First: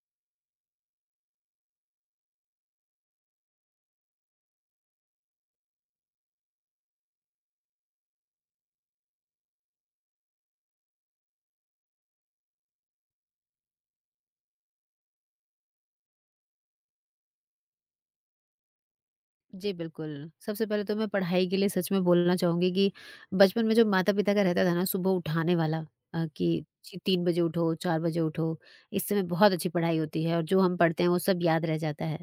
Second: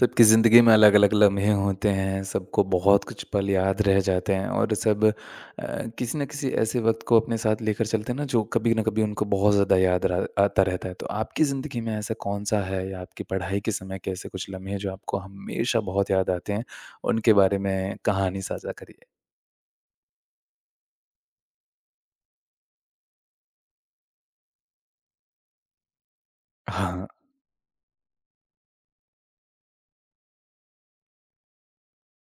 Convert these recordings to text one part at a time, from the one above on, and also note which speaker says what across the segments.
Speaker 1: सबकी ज़िंदगी में अलग-अलग लम्हे होते हैं, सबको बहुत कुछ पल याद रह जाते हैं और सब किसी न किसी ऐसे वक़्त को अपने साथ लेकर चलते हैं ना जो कभी न कभी उनको बहुत ज़्यादा याद रा आता रहता है। तो आपकी ज़िंदगी में ऐसा कौन-सा है या आपकी पढ़ाई के समय के ऐसे कुछ लम्हे जो आपको हमेशा बहुत याद आते हैं, उनके बारे में कहानी साझा करिए?
Speaker 2: जी, बिल्कुल। सबसे पहले तो मैं पढ़ाई के लिए सच में बोलना चाहूँगी कि बचपन में जो माता-पिता का रहता था ना सुबह उठाने वाला कि जी
Speaker 1: हाँ,
Speaker 2: 3 बजे उठो, 4 बजे उठो, इस समय बहुत अच्छी पढ़ाई होती है और जो हम पढ़ते हैं वो सब याद रह जाता है।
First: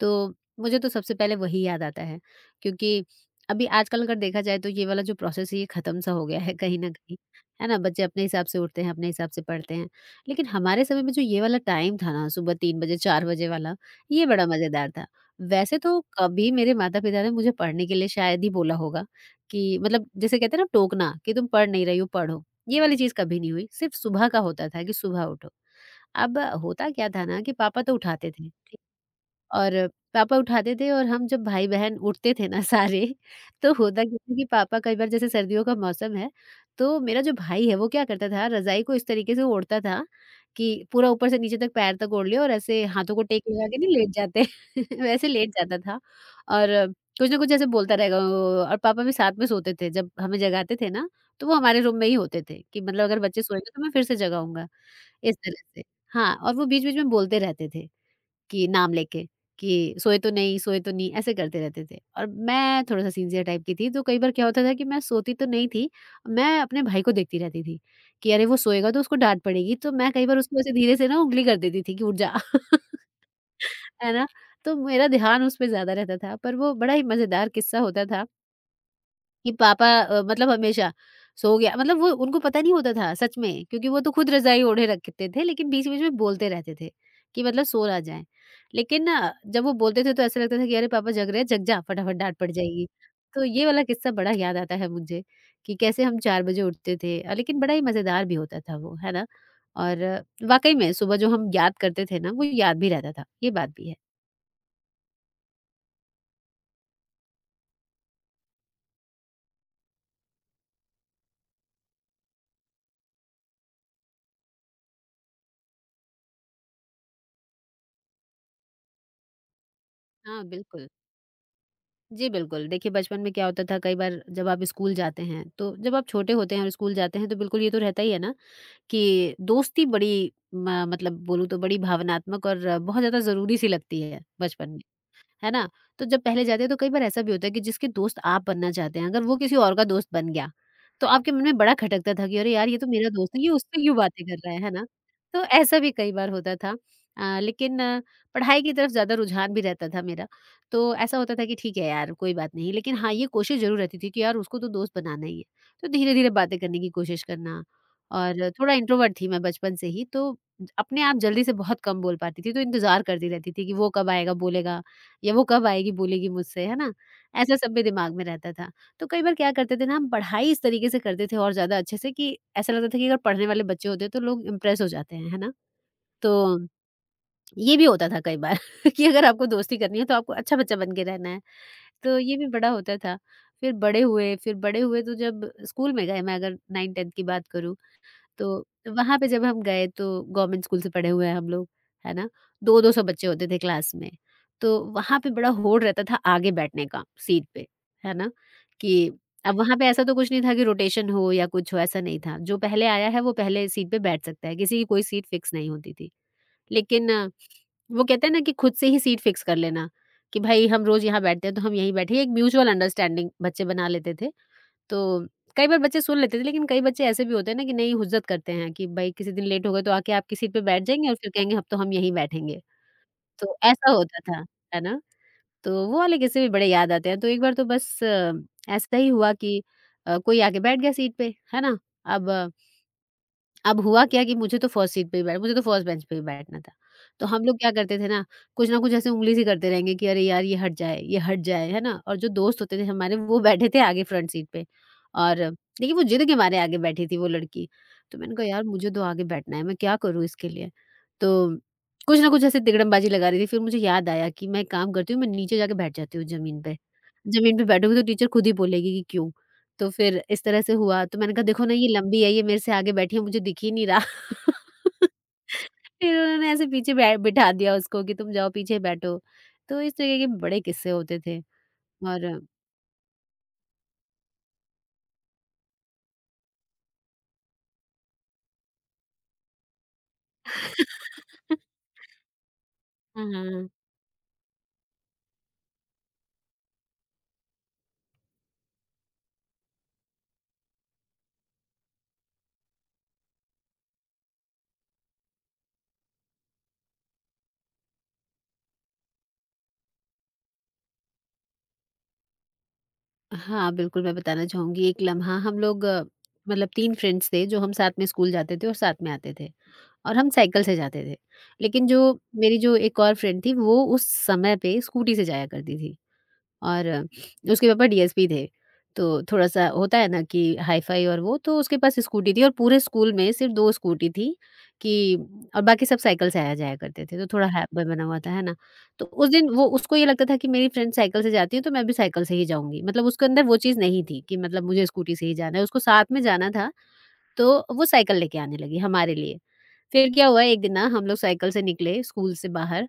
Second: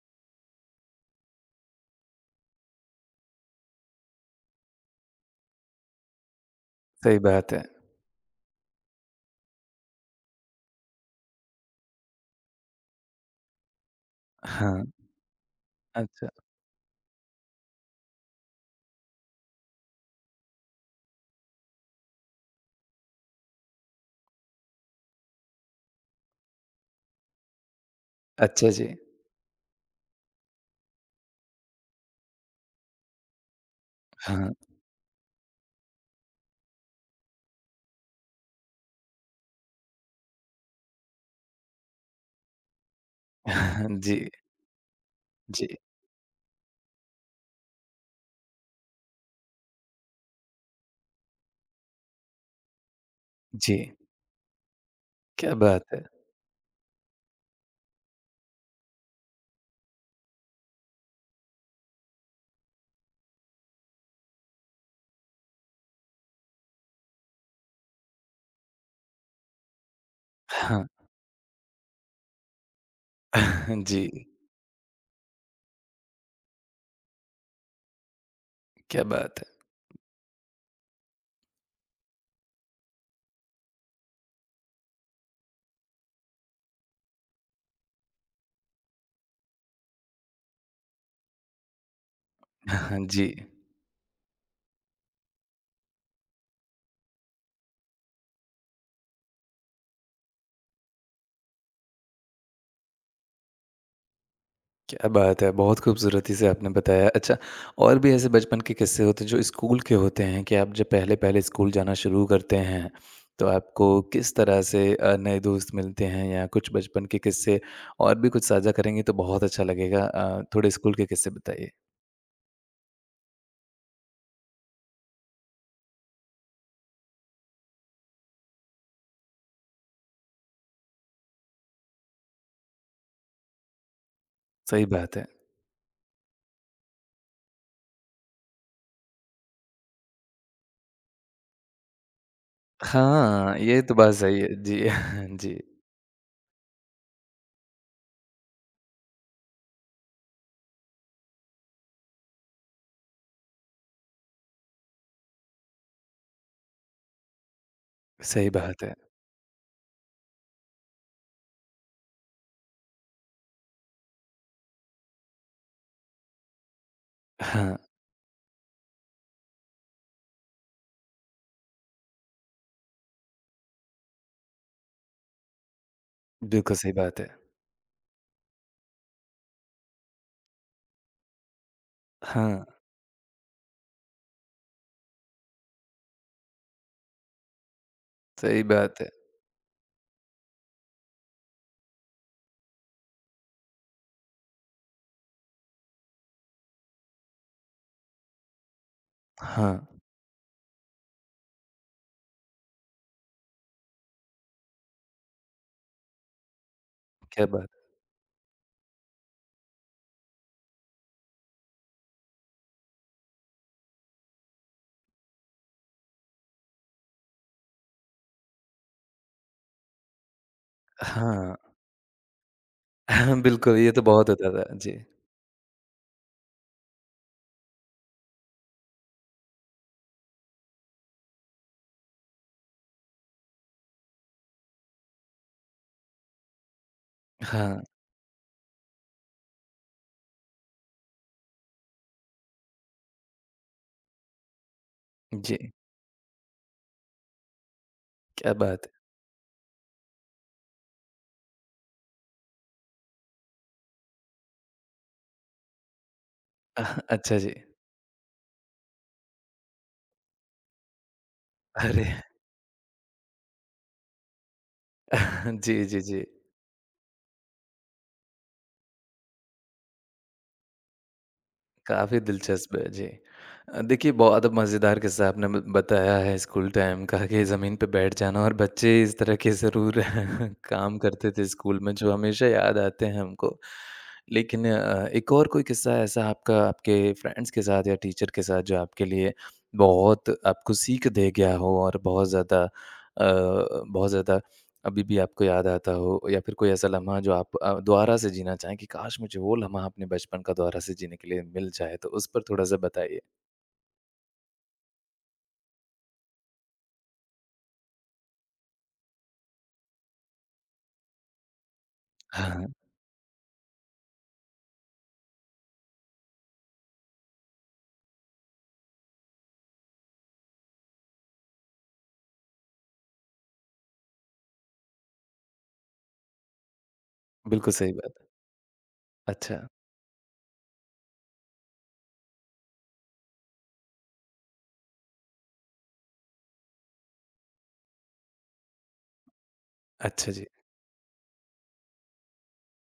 Speaker 2: तो मुझे तो सबसे पहले वही याद आता है, क्योंकि अभी आजकल अगर देखा जाए तो ये वाला जो प्रोसेस है ये ख़त्म-सा हो गया है कहीं न कहीं,
Speaker 1: सही बात है।
Speaker 2: है ना? बच्चे अपने हिसाब से उठते हैं, अपने हिसाब से पढ़ते हैं। लेकिन हमारे समय में जो ये वाला टाइम था ना, सुबह 3 बजे, 4 बजे वाला, ये बड़ा
Speaker 1: हाँ,
Speaker 2: मज़ेदार था। वैसे तो
Speaker 1: अच्छा।
Speaker 2: कभी मेरे माता-पिता ने मुझे पढ़ने के लिए शायद ही बोला होगा कि, मतलब, जैसे कहते हैं ना टोकना कि तुम पढ़ नहीं रही हो, पढ़ो। ये वाली चीज़ कभी नहीं हुई। सिर्फ़ सुबह का होता था कि सुबह उठो। अब होता क्या था ना कि पापा तो उठाते थे।
Speaker 1: अच्छा जी।
Speaker 2: और पापा उठाते थे और हम जब भाई-बहन उठते थे ना सारे, तो होता क्या था कि
Speaker 1: हाँ।
Speaker 2: पापा कई बार, जैसे सर्दियों का मौसम है, तो मेरा जो भाई है वो क्या करता था, रज़ाई को इस तरीके से ओढ़ता था कि पूरा ऊपर से नीचे तक पैर तक ओढ़ लिया और ऐसे हाथों को टेक लगा के नहीं लेट
Speaker 1: जी,
Speaker 2: जाते वैसे लेट
Speaker 1: जी,
Speaker 2: जाता था। और कुछ ना कुछ ऐसे बोलता रहेगा ओ। और पापा भी साथ में सोते थे, जब हमें जगाते थे ना, तो वो हमारे रूम में ही होते थे कि मतलब अगर बच्चे सोएंगे
Speaker 1: जी।
Speaker 2: तो मैं फिर से जगाऊँगा, इस
Speaker 1: क्या
Speaker 2: तरह से।
Speaker 1: बात है!
Speaker 2: हाँ, और वो बीच-बीच में बोलते रहते थे। कि नाम लेके, कि सोए तो नहीं, सोए तो नहीं, ऐसे करते रहते थे। और मैं थोड़ा सा सिंसियर टाइप की थी, तो कई बार क्या होता था कि मैं सोती तो नहीं थी, मैं अपने भाई को देखती रहती थी कि अरे, वो सोएगा तो उसको डांट पड़ेगी, तो मैं कई बार उसको ऐसे
Speaker 1: हाँ,
Speaker 2: धीरे से ना उंगली कर देती थी कि उठ जा।
Speaker 1: जी,
Speaker 2: है ना? तो मेरा ध्यान उस पर ज्यादा रहता था, पर वो बड़ा ही मजेदार किस्सा होता था
Speaker 1: क्या बात है!
Speaker 2: कि पापा, मतलब, हमेशा सो गया, मतलब वो उनको पता नहीं होता था सच में, क्योंकि वो तो खुद रजाई ओढ़े रखते थे, लेकिन बीच बीच में बोलते रहते थे कि मतलब सो ना जाए। लेकिन ना, जब वो बोलते थे तो ऐसा लगता था कि अरे, पापा जग रहे हैं, जग जा फटाफट, डांट पड़
Speaker 1: हाँ
Speaker 2: जाएगी।
Speaker 1: हाँ, जी,
Speaker 2: तो ये वाला किस्सा बड़ा याद आता है मुझे, कि कैसे हम 4 बजे उठते थे, लेकिन बड़ा ही मजेदार भी होता था वो, है ना? और वाकई में सुबह जो हम याद करते थे ना, वो याद भी रहता था, ये बात भी है।
Speaker 1: क्या बात है! बहुत खूबसूरती से आपने बताया। अच्छा, और भी ऐसे बचपन के किस्से होते हैं जो स्कूल के होते हैं कि आप जब पहले-पहले स्कूल जाना शुरू करते हैं, तो आपको किस तरह से नए दोस्त मिलते हैं या कुछ बचपन के किस्से और भी कुछ साझा करेंगे तो बहुत अच्छा लगेगा।
Speaker 2: हाँ,
Speaker 1: थोड़े
Speaker 2: बिल्कुल।
Speaker 1: स्कूल के किस्से बताइए।
Speaker 2: जी, बिल्कुल। देखिए, बचपन में क्या होता था, कई बार जब आप स्कूल जाते हैं, तो जब आप छोटे होते हैं और स्कूल जाते हैं, तो बिल्कुल ये तो रहता ही है ना कि दोस्ती बड़ी म मतलब बोलूँ तो बड़ी भावनात्मक और बहुत ज़्यादा ज़रूरी सी लगती है बचपन में।
Speaker 1: सही बात है।
Speaker 2: है ना? तो जब पहले जाते हैं, तो कई बार ऐसा भी होता है कि जिसके दोस्त आप बनना चाहते हैं, अगर वो किसी और का दोस्त बन गया, तो आपके मन में बड़ा खटकता था कि अरे यार, ये तो मेरा दोस्त है, ये
Speaker 1: हाँ, ये
Speaker 2: उससे
Speaker 1: तो
Speaker 2: क्यों
Speaker 1: बात
Speaker 2: बातें कर
Speaker 1: सही
Speaker 2: रहा
Speaker 1: है।
Speaker 2: है
Speaker 1: जी,
Speaker 2: ना? तो
Speaker 1: जी,
Speaker 2: ऐसा भी कई बार होता था। लेकिन पढ़ाई की तरफ ज़्यादा रुझान भी रहता था मेरा, तो ऐसा होता था कि ठीक है यार, कोई बात नहीं। लेकिन हाँ, ये कोशिश ज़रूर रहती थी कि यार, उसको तो दोस्त बनाना ही है। तो धीरे-धीरे बातें करने की कोशिश करना। और
Speaker 1: सही
Speaker 2: थोड़ा
Speaker 1: बात है।
Speaker 2: इंट्रोवर्ट थी मैं बचपन से ही, तो अपने आप जल्दी से बहुत कम बोल पाती थी, तो इंतज़ार करती रहती थी कि वो कब आएगा, बोलेगा? या वो कब आएगी, बोलेगी मुझसे, है ना? ऐसा सब
Speaker 1: हाँ,
Speaker 2: मेरे दिमाग में रहता था। तो कई बार क्या करते थे ना, हम पढ़ाई इस तरीके से करते थे और ज़्यादा अच्छे से, कि ऐसा लगता था कि अगर पढ़ने वाले बच्चे होते तो लोग इम्प्रेस हो जाते हैं, है ना? तो
Speaker 1: बिल्कुल सही बात है।
Speaker 2: ये भी होता था कई बार कि अगर आपको दोस्ती करनी है तो आपको अच्छा बच्चा बन के रहना है। तो ये भी
Speaker 1: हाँ,
Speaker 2: बड़ा होता था। फिर बड़े हुए तो जब स्कूल में गए, मैं अगर 9th 10th की बात करूँ, तो
Speaker 1: सही बात है।
Speaker 2: वहाँ पे जब हम गए, तो गवर्नमेंट स्कूल से पढ़े हुए हैं हम लोग, है ना? 2-2 सौ बच्चे होते थे क्लास में, तो वहाँ पे बड़ा होड़ रहता था आगे बैठने का सीट पे, है ना? कि अब वहाँ
Speaker 1: हाँ,
Speaker 2: पे ऐसा तो कुछ नहीं था कि रोटेशन हो या कुछ हो, ऐसा नहीं था। जो पहले आया है वो पहले सीट पे बैठ सकता है, किसी की कोई सीट फिक्स नहीं होती थी। लेकिन
Speaker 1: क्या बात
Speaker 2: वो कहते हैं ना, कि खुद से ही सीट फिक्स कर लेना, कि भाई, हम रोज़ यहाँ बैठते हैं तो हम यहीं बैठे, एक म्यूचुअल अंडरस्टैंडिंग बच्चे बना लेते थे। तो कई बार बच्चे सुन लेते थे, लेकिन कई बच्चे ऐसे भी होते हैं ना कि नहीं, हुज्जत करते हैं कि भई, किसी दिन लेट हो गए तो आके आपकी सीट पे बैठ जाएँगे और फिर कहेंगे
Speaker 1: हाँ।
Speaker 2: अब तो हम यहीं बैठेंगे।
Speaker 1: हाँ,
Speaker 2: तो
Speaker 1: बिल्कुल,
Speaker 2: ऐसा
Speaker 1: ये तो
Speaker 2: होता
Speaker 1: बहुत
Speaker 2: था,
Speaker 1: होता था।
Speaker 2: है
Speaker 1: जी।
Speaker 2: ना? तो वो वाले किस्से भी बड़े याद आते हैं। तो एक बार तो बस ऐसा ही हुआ कि कोई आके बैठ गया सीट पे, है ना? अब अब हुआ क्या कि मुझे तो फर्स्ट बेंच पे ही बैठना था। तो हम लोग क्या
Speaker 1: हाँ,
Speaker 2: करते थे ना कुछ ऐसे उँगली सी करते रहेंगे कि अरे यार, ये हट जाए, है ना? और जो दोस्त होते थे हमारे, वो बैठे थे आगे फ्रंट सीट पे, और
Speaker 1: जी,
Speaker 2: देखिए, वो जिद के मारे आगे बैठी थी वो लड़की। तो मैंने कहा,
Speaker 1: क्या
Speaker 2: यार,
Speaker 1: बात
Speaker 2: मुझे तो
Speaker 1: है!
Speaker 2: आगे बैठना है, मैं क्या करूँ इसके लिए? तो कुछ ना कुछ ऐसे तिकड़मबाजी लगा रही थी, फिर मुझे याद आया कि मैं एक काम करती हूँ, मैं नीचे जाके बैठ जाती हूँ ज़मीन पे।
Speaker 1: अच्छा जी।
Speaker 2: ज़मीन पे बैठूँगी तो टीचर खुद ही बोलेगी कि क्यों? तो फिर इस तरह से हुआ, तो मैंने कहा, देखो ना, ये
Speaker 1: अरे!
Speaker 2: लंबी है, ये मेरे से आगे बैठी है, मुझे दिख ही नहीं रहा।
Speaker 1: जी, जी,
Speaker 2: फिर
Speaker 1: जी।
Speaker 2: उन्होंने ऐसे पीछे बै बिठा दिया उसको कि तुम जाओ पीछे बैठो। तो इस तरीके के बड़े किस्से होते थे।
Speaker 1: काफ़ी
Speaker 2: और
Speaker 1: दिलचस्प है, जी। देखिए बहुत मज़ेदार किस्सा आपने ब बताया है स्कूल टाइम का कि ज़मीन पे बैठ जाना और बच्चे इस तरह के ज़रूर काम करते थे स्कूल में जो हमेशा याद आते हैं
Speaker 2: हाँ,
Speaker 1: हमको।
Speaker 2: हाँ।
Speaker 1: लेकिन एक और कोई किस्सा ऐसा आपका आपके फ्रेंड्स के साथ या टीचर के साथ जो आपके लिए बहुत आपको सीख दे गया हो और बहुत ज़्यादा बहुत ज़्यादा अभी भी आपको याद आता हो या फिर कोई ऐसा लम्हा जो आप दोबारा से जीना चाहें कि काश मुझे वो लम्हा अपने बचपन का दोबारा से जीने के लिए मिल जाए, तो उस पर थोड़ा-सा बताइए?
Speaker 2: हाँ, बिल्कुल, मैं बताना चाहूँगी एक लम्हा। हम लोग, मतलब, 3 फ्रेंड्स थे जो हम साथ में स्कूल जाते थे और साथ में आते थे, और हम साइकिल से जाते थे। लेकिन जो
Speaker 1: हाँ,
Speaker 2: मेरी
Speaker 1: हाँ।
Speaker 2: जो एक और फ्रेंड थी, वो उस समय पे स्कूटी से जाया करती थी। और उसके पापा डीएसपी थे। तो थोड़ा-सा होता है ना कि हाई-फाई और वो, तो उसके पास स्कूटी थी और पूरे स्कूल में सिर्फ 2 स्कूटी थी, कि और बाकी सब साइकिल से आया-जाया करते थे, तो थोड़ा
Speaker 1: बिल्कुल
Speaker 2: हैबिट
Speaker 1: सही
Speaker 2: बना
Speaker 1: बात
Speaker 2: हुआ
Speaker 1: है।
Speaker 2: था, है ना? तो उस दिन
Speaker 1: अच्छा,
Speaker 2: वो, उसको ये लगता था कि मेरी फ्रेंड साइकिल से जाती है, तो मैं भी साइकिल से ही जाऊँगी। मतलब उसके अंदर वो चीज़ नहीं थी कि मतलब मुझे स्कूटी से ही जाना है, उसको साथ में जाना था, तो वो साइकिल लेके आने लगी हमारे लिए। फिर क्या
Speaker 1: अच्छा
Speaker 2: हुआ,
Speaker 1: जी।
Speaker 2: एक दिन ना हम लोग साइकिल से निकले स्कूल से बाहर,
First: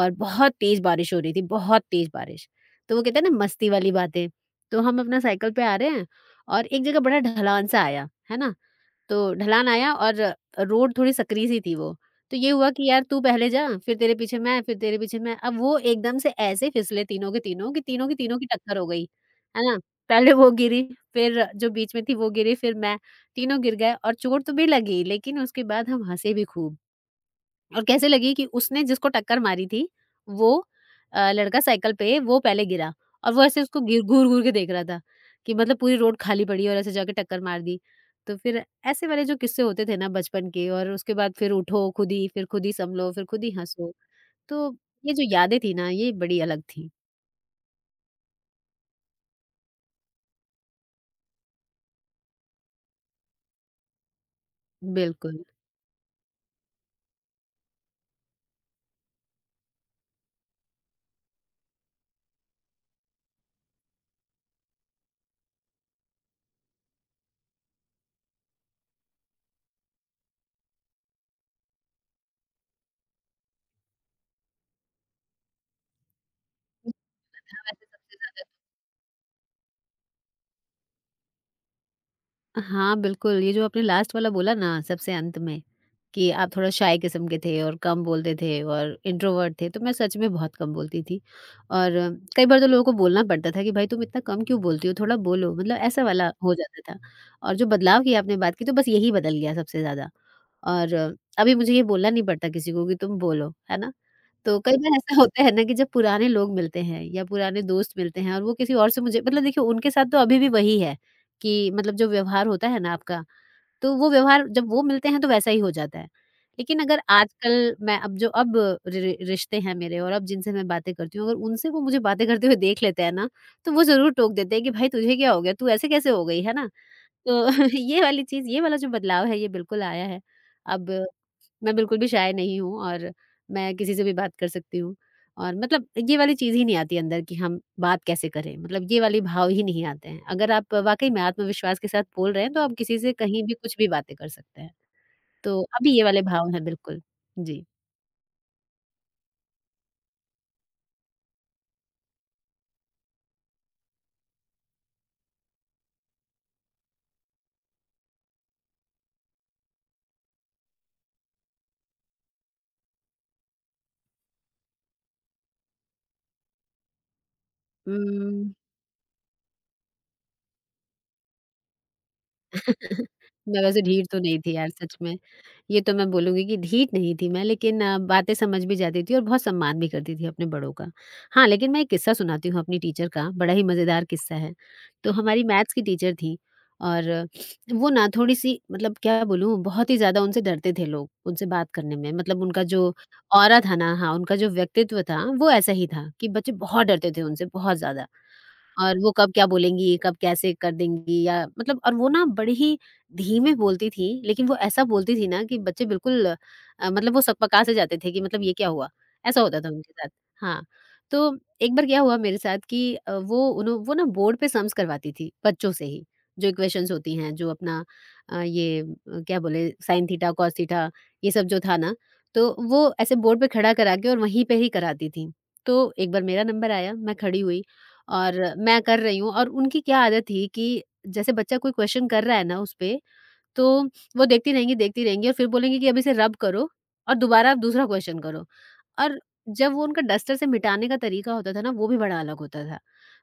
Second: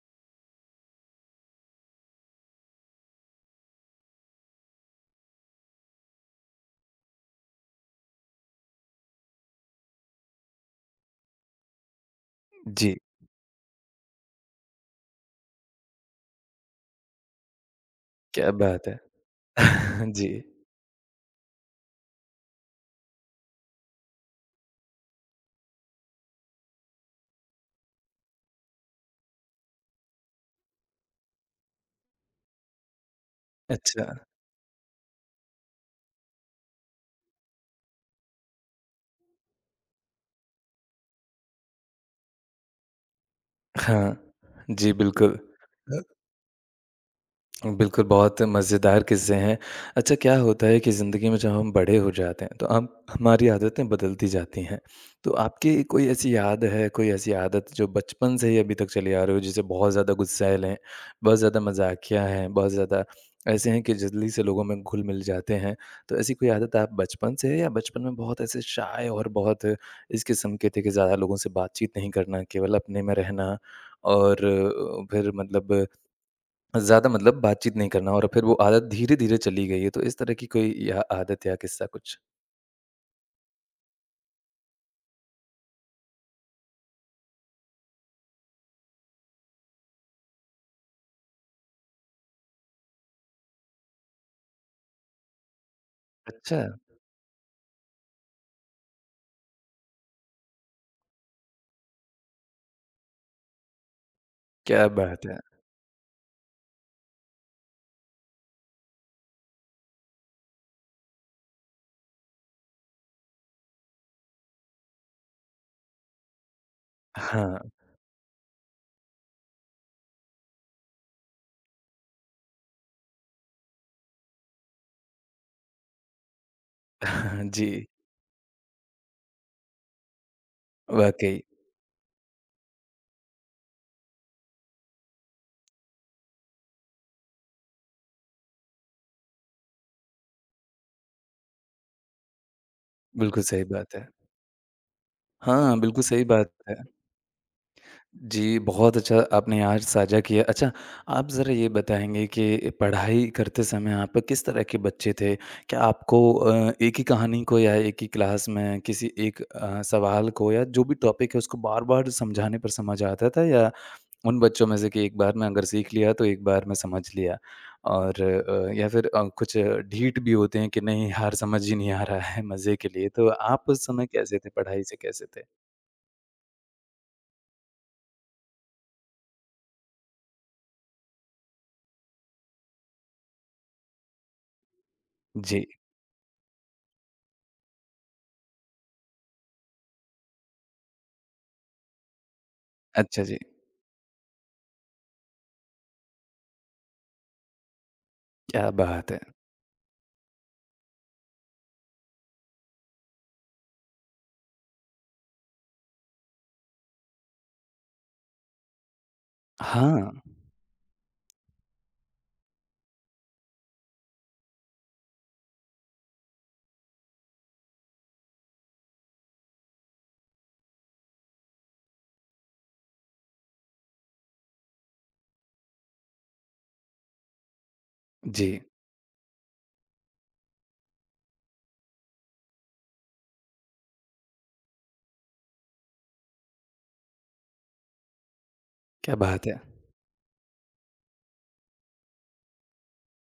Speaker 2: और बहुत तेज बारिश हो रही थी, बहुत तेज बारिश। तो वो कहते हैं ना मस्ती वाली बातें, तो हम अपना साइकिल पे आ रहे हैं और एक जगह बड़ा ढलान सा आया, है ना? तो ढलान आया, और रोड थोड़ी सकरी सी थी वो। तो ये हुआ कि
Speaker 1: जी,
Speaker 2: यार तू पहले जा, फिर तेरे पीछे मैं, फिर तेरे पीछे मैं। अब वो एकदम से ऐसे फिसले तीनों के तीनों कि तीनों की
Speaker 1: क्या
Speaker 2: टक्कर हो
Speaker 1: बात है!
Speaker 2: गई, है ना?
Speaker 1: जी,
Speaker 2: पहले वो गिरी, फिर जो बीच में थी वो गिरी, फिर मैं, तीनों गिर गए और चोट तो भी लगी लेकिन उसके बाद हम हँसे भी खूब। और कैसे लगी कि उसने जिसको टक्कर मारी थी वो लड़का साइकिल पे वो पहले गिरा और वो ऐसे उसको घिर
Speaker 1: अच्छा।
Speaker 2: घूर-घूर के देख रहा था कि मतलब पूरी रोड खाली पड़ी है और ऐसे जाके टक्कर मार दी। तो फिर ऐसे वाले जो किस्से होते थे ना बचपन के और उसके बाद फिर उठो खुद ही, फिर खुद ही सँभलो, फिर खुद ही हँसो।
Speaker 1: हाँ,
Speaker 2: तो
Speaker 1: जी
Speaker 2: ये जो
Speaker 1: बिल्कुल।
Speaker 2: यादें थी ना ये बड़ी अलग थी।
Speaker 1: बिल्कुल, बहुत मज़ेदार किस्से हैं। अच्छा क्या होता है कि ज़िंदगी में जब हम बड़े हो जाते हैं, तो हम हमारी आदतें बदलती जाती हैं। तो
Speaker 2: बिल्कुल।
Speaker 1: आपकी कोई ऐसी याद है, कोई ऐसी आदत जो बचपन से ही अभी तक चली आ रही हो जिसे बहुत ज़्यादा गुस्सैल हैं, बहुत ज़्यादा मज़ाकिया हैं, बहुत ज़्यादा ऐसे हैं कि जल्दी से लोगों में घुल-मिल जाते हैं। तो ऐसी कोई आदत आप बचपन से है या बचपन में बहुत ऐसे शाय और बहुत इस किस्म के थे कि ज़्यादा लोगों से बातचीत नहीं करना, केवल अपने में रहना और फिर मतलब ज़्यादा मतलब बातचीत नहीं करना और फिर वो आदत धीरे-धीरे चली गई है, तो इस तरह की कोई या आदत या किस्सा कुछ?
Speaker 2: हाँ, बिल्कुल ये जो आपने लास्ट वाला बोला ना सबसे अंत में कि आप थोड़ा शाय किस्म के थे और कम बोलते थे और इंट्रोवर्ट थे, तो मैं सच में बहुत कम बोलती थी। और कई बार तो लोगों को बोलना पड़ता था कि भाई तुम इतना कम क्यों बोलती हो, थोड़ा बोलो, मतलब ऐसा वाला हो
Speaker 1: अच्छा,
Speaker 2: जाता था। और जो बदलाव की आपने बात की तो बस यही बदल गया सबसे ज़्यादा। और अभी मुझे ये बोलना नहीं पड़ता किसी को कि तुम बोलो, है ना? तो कई
Speaker 1: क्या
Speaker 2: बार ऐसा
Speaker 1: बात है!
Speaker 2: होता है ना कि जब पुराने लोग मिलते हैं या पुराने दोस्त मिलते हैं और वो किसी और से मुझे मतलब देखिए उनके साथ तो अभी भी वही है कि मतलब जो व्यवहार होता है ना आपका तो वो व्यवहार जब वो मिलते हैं तो वैसा ही हो जाता है। लेकिन अगर
Speaker 1: हाँ,
Speaker 2: आजकल मैं अब जो अब रि रिश्ते हैं मेरे और अब जिनसे मैं बातें करती हूँ, अगर उनसे वो मुझे बातें करते हुए देख लेते हैं ना, तो वो ज़रूर टोक देते हैं कि भाई तुझे क्या हो गया? तू ऐसे कैसे हो गई? है ना? तो
Speaker 1: जी,
Speaker 2: ये वाली चीज़ ये वाला जो बदलाव है ये बिल्कुल आया है। अब
Speaker 1: वाक़ई,
Speaker 2: मैं बिल्कुल भी शाय नहीं हूँ और मैं किसी से भी बात कर सकती हूँ और मतलब ये वाली चीज़ ही नहीं आती अंदर कि हम बात कैसे करें मतलब ये वाले भाव ही नहीं आते हैं। अगर आप वाक़ई में आत्मविश्वास के साथ बोल रहे हैं तो आप किसी से कहीं
Speaker 1: बिल्कुल
Speaker 2: भी
Speaker 1: सही
Speaker 2: कुछ भी
Speaker 1: बात है।
Speaker 2: बातें कर सकते हैं। तो
Speaker 1: हाँ,
Speaker 2: अभी ये
Speaker 1: बिल्कुल
Speaker 2: वाले
Speaker 1: सही
Speaker 2: भाव
Speaker 1: बात
Speaker 2: हैं
Speaker 1: है।
Speaker 2: बिल्कुल। जी।
Speaker 1: जी, बहुत अच्छा आपने आज साझा किया। अच्छा, आप ज़रा ये बताएँगे कि पढ़ाई करते समय आप किस तरह के बच्चे थे? क्या आपको एक ही कहानी को या एक ही क्लास में किसी एक सवाल को या जो भी टॉपिक है उसको बार-बार समझाने पर समझ आता था या उन बच्चों में से कि एक बार में अगर सीख लिया तो एक बार में समझ लिया? और
Speaker 2: उम,
Speaker 1: या फिर कुछ ढीठ भी होते हैं कि नहीं यार समझ ही नहीं आ रहा है मज़े के लिए। तो
Speaker 2: मैं
Speaker 1: आप
Speaker 2: वैसे
Speaker 1: उस समय
Speaker 2: ढीठ तो
Speaker 1: कैसे
Speaker 2: नहीं
Speaker 1: थे?
Speaker 2: थी यार
Speaker 1: पढ़ाई
Speaker 2: सच
Speaker 1: से
Speaker 2: में।
Speaker 1: कैसे थे?
Speaker 2: ये तो मैं बोलूँगी कि ढीठ नहीं थी मैं लेकिन बातें समझ भी जाती थी और बहुत सम्मान भी करती थी अपने बड़ों का। हाँ, लेकिन मैं एक किस्सा सुनाती हूँ अपनी टीचर का, बड़ा ही मज़ेदार किस्सा है। तो हमारी
Speaker 1: जी,
Speaker 2: मैथ्स की टीचर थी और वो ना थोड़ी-सी मतलब क्या बोलूँ बहुत ही ज़्यादा उनसे डरते थे लोग, उनसे बात करने में। मतलब उनका जो
Speaker 1: अच्छा जी,
Speaker 2: ऑरा था ना हाँ, उनका जो व्यक्तित्व था वो ऐसा ही था कि बच्चे बहुत डरते थे उनसे, बहुत ज़्यादा।
Speaker 1: क्या
Speaker 2: और वो
Speaker 1: बात है!
Speaker 2: कब क्या बोलेंगी, कब कैसे कर देंगी या मतलब और वो ना बड़ी ही धीमे बोलती थी, लेकिन वो ऐसा बोलती थी ना कि बच्चे बिल्कुल मतलब वो सकपका से जाते थे कि मतलब ये क्या हुआ? ऐसा होता था उनके
Speaker 1: हाँ,
Speaker 2: साथ। हाँ, तो एक बार क्या हुआ मेरे साथ कि वो उन्हो वो ना बोर्ड पे सम्स करवाती थी बच्चों से ही, जो इक्वेशंस होती हैं, जो अपना अ, ये अ, क्या बोले साइन थीटा, कॉस थीटा ये सब जो था ना, तो वो ऐसे बोर्ड पे खड़ा करा के और वहीं पे ही कराती थी। तो एक बार मेरा नंबर आया, मैं खड़ी हुई और
Speaker 1: जी,
Speaker 2: मैं कर रही हूँ और उनकी क्या आदत थी कि जैसे बच्चा कोई क्वेश्चन कर रहा है ना उसपे, तो वो देखती रहेंगी और फिर बोलेंगी कि अब इसे रब करो और दोबारा आप दूसरा क्वेश्चन करो।
Speaker 1: क्या
Speaker 2: और
Speaker 1: बात है!
Speaker 2: जब वो उनका डस्टर से मिटाने का तरीका होता था ना, वो भी बड़ा अलग होता था।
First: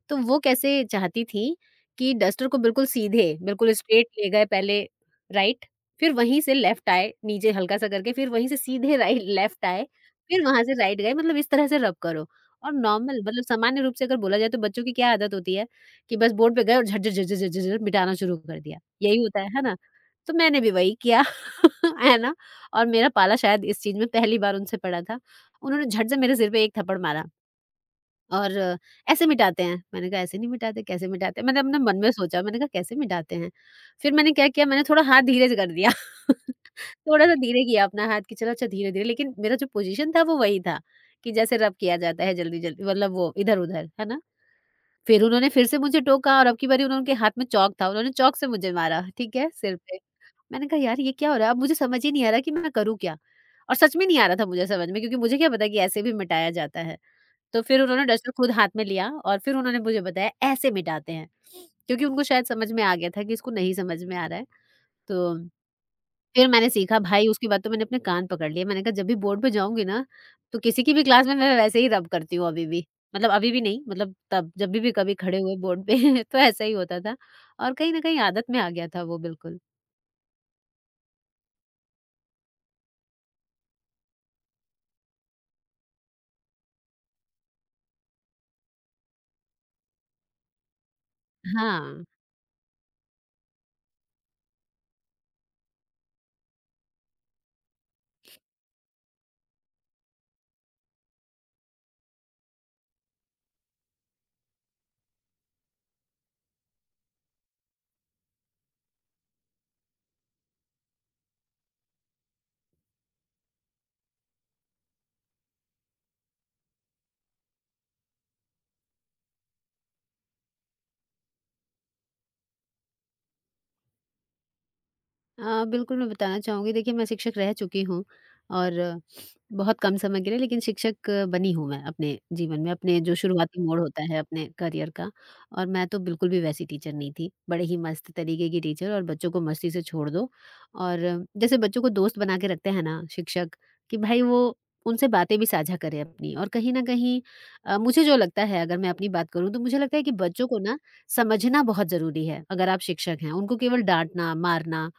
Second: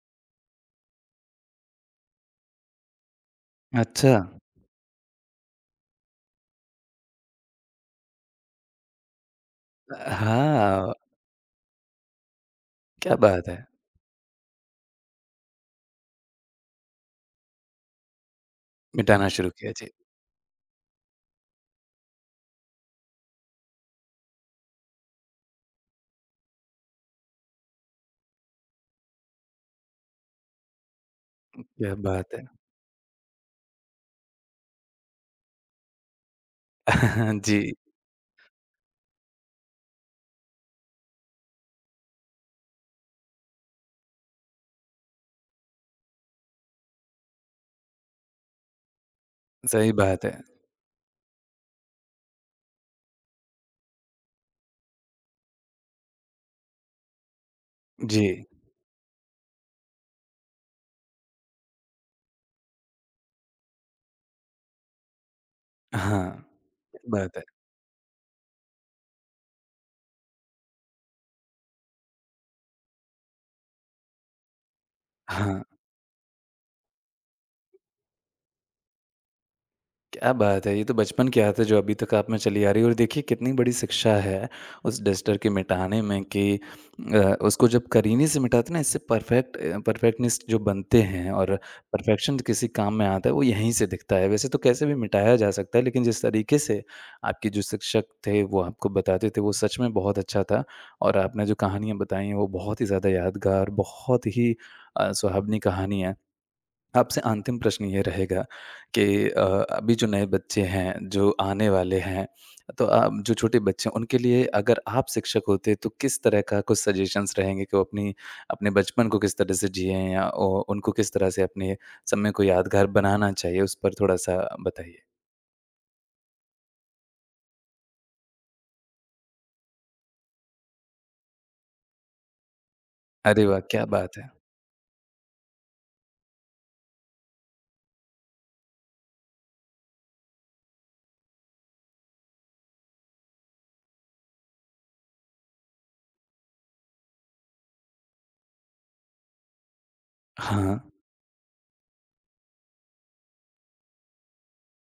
Speaker 2: तो वो कैसे चाहती थीं कि डस्टर को बिल्कुल सीधे, बिल्कुल स्ट्रेट
Speaker 1: अच्छा,
Speaker 2: ले गए पहले राइट, फिर वहीं से लेफ्ट आए, नीचे हल्का-सा करके, फिर वहीं से सीधे राइ लेफ्ट आए, फिर वहाँ से
Speaker 1: हाँ,
Speaker 2: राइट गए, मतलब इस तरह से रब करो। और
Speaker 1: क्या
Speaker 2: नॉर्मल मतलब
Speaker 1: बात है!
Speaker 2: सामान्य रूप से अगर बोला जाए तो बच्चों की क्या आदत होती है कि बस बोर्ड पे गए और झट, झट, झट, झट, झट, झट, झट मिटाना शुरू कर दिया। यही
Speaker 1: मिटाना
Speaker 2: होता
Speaker 1: शुरू
Speaker 2: है
Speaker 1: किया,
Speaker 2: ना?
Speaker 1: जी,
Speaker 2: तो मैंने भी वही किया, है ना? और मेरा पाला शायद इस चीज़ में पहली बार उनसे पड़ा था। उन्होंने झट से मेरे सिर पे एक थप्पड़ मारा और ऐसे मिटाते हैं। मैंने कहा ऐसे नहीं मिटाते, कैसे मिटाते हैं? मैंने अपने
Speaker 1: क्या
Speaker 2: मन में
Speaker 1: बात
Speaker 2: सोचा,
Speaker 1: है!
Speaker 2: मैंने कहा कैसे मिटाते हैं? फिर मैंने क्या किया मैंने थोड़ा हाथ धीरे से कर दिया। थोड़ा-सा
Speaker 1: जी,
Speaker 2: धीरे किया अपना हाथ कि चलो अच्छा धीरे-धीरे लेकिन मेरा जो पोज़ीशन था वो वही था, कि जैसे रब किया जाता है जल्दी-जल्दी मतलब वो इधर-उधर, है ना? फिर उन्होंने फिर से मुझे टोका और अब की बारी उन्होंने उनके हाथ में चॉक था, उन्होंने चॉक से मुझे मारा, ठीक है? सिर
Speaker 1: सही
Speaker 2: पे।
Speaker 1: बात है।
Speaker 2: मैंने कहा यार ये क्या हो रहा है? अब मुझे समझ ही नहीं आ रहा कि मैं करूँ क्या? और सच में नहीं आ रहा था मुझे समझ में क्योंकि मुझे क्या पता कि ऐसे भी मिटाया जाता है। तो फिर उन्होंने
Speaker 1: जी,
Speaker 2: डस्टर खुद हाथ में लिया और फिर उन्होंने मुझे बताया ऐसे मिटाते हैं। क्योंकि उनको शायद समझ में आ गया था कि इसको नहीं समझ में आ रहा है। तो
Speaker 1: हाँ,
Speaker 2: फिर मैंने सीखा
Speaker 1: क्या
Speaker 2: भाई
Speaker 1: बात है,
Speaker 2: उसके बाद तो मैंने अपने कान पकड़ लिए। मैंने कहा जब भी बोर्ड पे जाऊँगी ना, तो किसी की भी क्लास में मैं वैसे ही रब करती हूँ अभी भी। मतलब अभी भी नहीं मतलब तब जब भी कभी खड़े हुए
Speaker 1: हाँ।
Speaker 2: बोर्ड पे तो ऐसा ही होता था और कहीं न कहीं आदत में आ गया था वो बिल्कुल।
Speaker 1: क्या बात है! ये तो बचपन की आदत है जो अभी तक आप में चली आ रही है और देखिए कितनी बड़ी शिक्षा है उस डस्टर के मिटाने में कि उसको जब करीने से मिटाते हैं ना इससे परफेक्ट परफेक्टनिस्ट जो बनते हैं और
Speaker 2: हाँ।
Speaker 1: परफेक्शन किसी काम में आता है वो यहीं से दिखता है। वैसे तो कैसे भी मिटाया जा सकता है लेकिन जिस तरीके से आपके जो शिक्षक थे वो आपको बताते थे वो सच में बहुत अच्छा था और आपने जो कहानियाँ बताई हैं वो बहुत ही ज़्यादा यादगार बहुत ही सुहावनी कहानी है। आपसे अंतिम प्रश्न ये रहेगा कि अभी जो नए बच्चे हैं, जो आने वाले हैं, तो आप जो छोटे बच्चे हैं, उनके लिए अगर आप शिक्षक होते तो किस तरह का कुछ सजेशंस रहेंगे कि वो अपनी अपने बचपन को किस तरह से जिएँ या ओ उनको किस तरह से अपने समय को यादगार बनाना चाहिए, उस पर थोड़ा-सा बताइए?
Speaker 2: हाँ, बिल्कुल मैं बताना चाहूँगी। देखिए, मैं शिक्षक रह चुकी हूँ और बहुत कम समय के लिए लेकिन शिक्षक बनी हूँ मैं अपने जीवन में, अपने जो
Speaker 1: अरे
Speaker 2: शुरुआती
Speaker 1: वाह!
Speaker 2: मोड़
Speaker 1: क्या
Speaker 2: होता
Speaker 1: बात
Speaker 2: है
Speaker 1: है।
Speaker 2: अपने करियर का और मैं तो बिल्कुल भी वैसी टीचर नहीं थी। बड़े ही मस्त तरीके की टीचर और बच्चों को मस्ती से छोड़ दो और जैसे बच्चों को दोस्त बना के रखते हैं ना शिक्षक कि भाई वो उनसे बातें भी साझा करें अपनी और कहीं न कहीं मुझे जो लगता है अगर मैं अपनी बात करूँ तो मुझे लगता है कि बच्चों को ना
Speaker 1: हाँ,
Speaker 2: समझना बहुत ज़रूरी है, अगर आप शिक्षक हैं। उनको केवल डाँटना, मारना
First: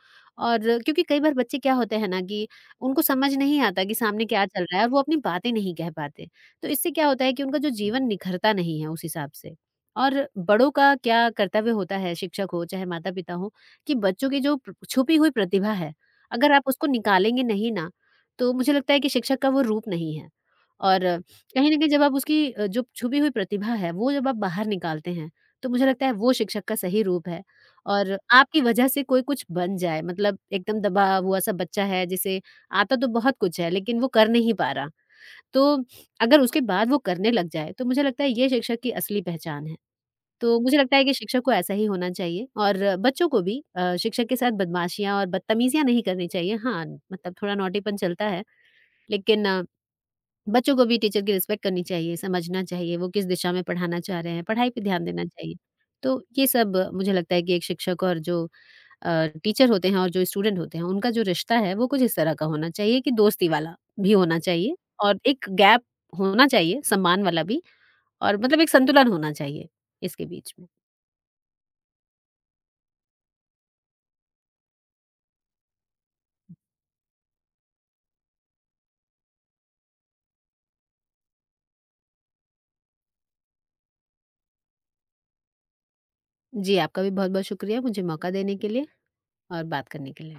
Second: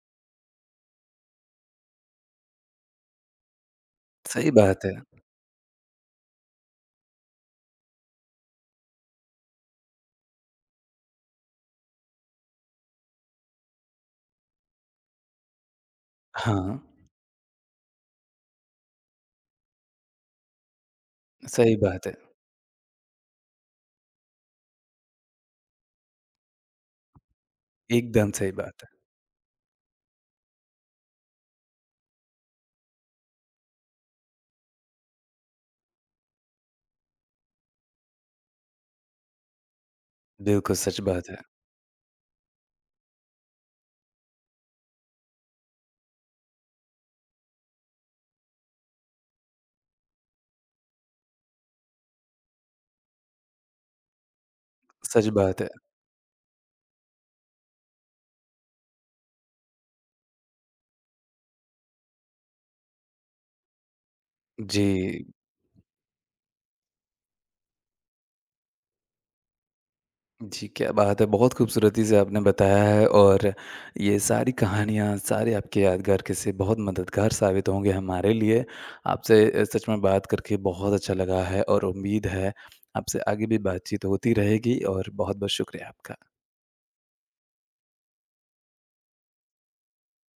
Speaker 2: और क्योंकि कई बार बच्चे क्या होते हैं ना कि उनको समझ नहीं आता कि सामने क्या
Speaker 1: सही
Speaker 2: चल रहा है
Speaker 1: बात
Speaker 2: और
Speaker 1: है।
Speaker 2: वो अपनी बातें नहीं कह पाते। तो इससे क्या होता है कि उनका जो जीवन निखरता नहीं है उस हिसाब से। और बड़ों का क्या कर्तव्य होता है, शिक्षक हो चाहे माता-पिता हो, कि बच्चों की जो प्र छुपी हुई प्रतिभा है, अगर आप
Speaker 1: हाँ,
Speaker 2: उसको निकालेंगे नहीं ना, तो मुझे लगता है कि शिक्षक का वो रूप नहीं है। और कहीं
Speaker 1: सही
Speaker 2: न कहीं जब
Speaker 1: बात
Speaker 2: आप
Speaker 1: है।
Speaker 2: उसकी जो छुपी हुई प्रतिभा है, वो जब आप बाहर निकालते हैं, तो मुझे लगता है वो शिक्षक का सही रूप है। और
Speaker 1: एकदम सही
Speaker 2: आपकी
Speaker 1: बात
Speaker 2: वजह
Speaker 1: है।
Speaker 2: से कोई कुछ बन जाए मतलब एकदम दबा हुआ सा बच्चा है जिसे आता तो बहुत कुछ है लेकिन वो कर नहीं पा रहा। तो अगर उसके बाद वो करने लग जाए तो मुझे लगता है ये शिक्षक की असली पहचान है। तो
Speaker 1: बिल्कुल
Speaker 2: मुझे लगता
Speaker 1: सच
Speaker 2: है कि
Speaker 1: बात है।
Speaker 2: शिक्षक को ऐसा ही होना चाहिए और बच्चों को भी शिक्षक के साथ बदमाशियाँ और बदतमीज़ियाँ नहीं करनी चाहिए। हाँ, मतलब थोड़ा नौटीपन चलता है लेकिन बच्चों को भी टीचर की रिस्पेक्ट करनी चाहिए, समझना चाहिए, वो किस दिशा में पढ़ाना चाह रहे हैं, पढ़ाई पे ध्यान देना
Speaker 1: सच
Speaker 2: चाहिए।
Speaker 1: बात है।
Speaker 2: तो ये सब मुझे लगता है कि एक शिक्षक और जो टीचर होते हैं और जो स्टूडेंट होते हैं, उनका जो रिश्ता है, वो कुछ इस तरह का होना चाहिए कि दोस्ती वाला भी होना चाहिए
Speaker 1: जी।
Speaker 2: और एक गैप होना चाहिए, सम्मान वाला भी और मतलब एक संतुलन होना चाहिए इसके बीच में।
Speaker 1: जी, क्या बात है! बहुत खूबसूरती से आपने बताया है और ये सारी कहानियाँ, सारे आपके यादगार किस्से बहुत मददगार साबित होंगे हमारे लिए। आपसे सच में बात करके बहुत अच्छा लगा है और उम्मीद है आपसे आगे भी बातचीत होती रहेगी और बहुत-बहुत शुक्रिया आपका।
Speaker 2: जी, आपका भी बहुत-बहुत शुक्रिया मुझे मौका देने के लिए और बात करने के लिए।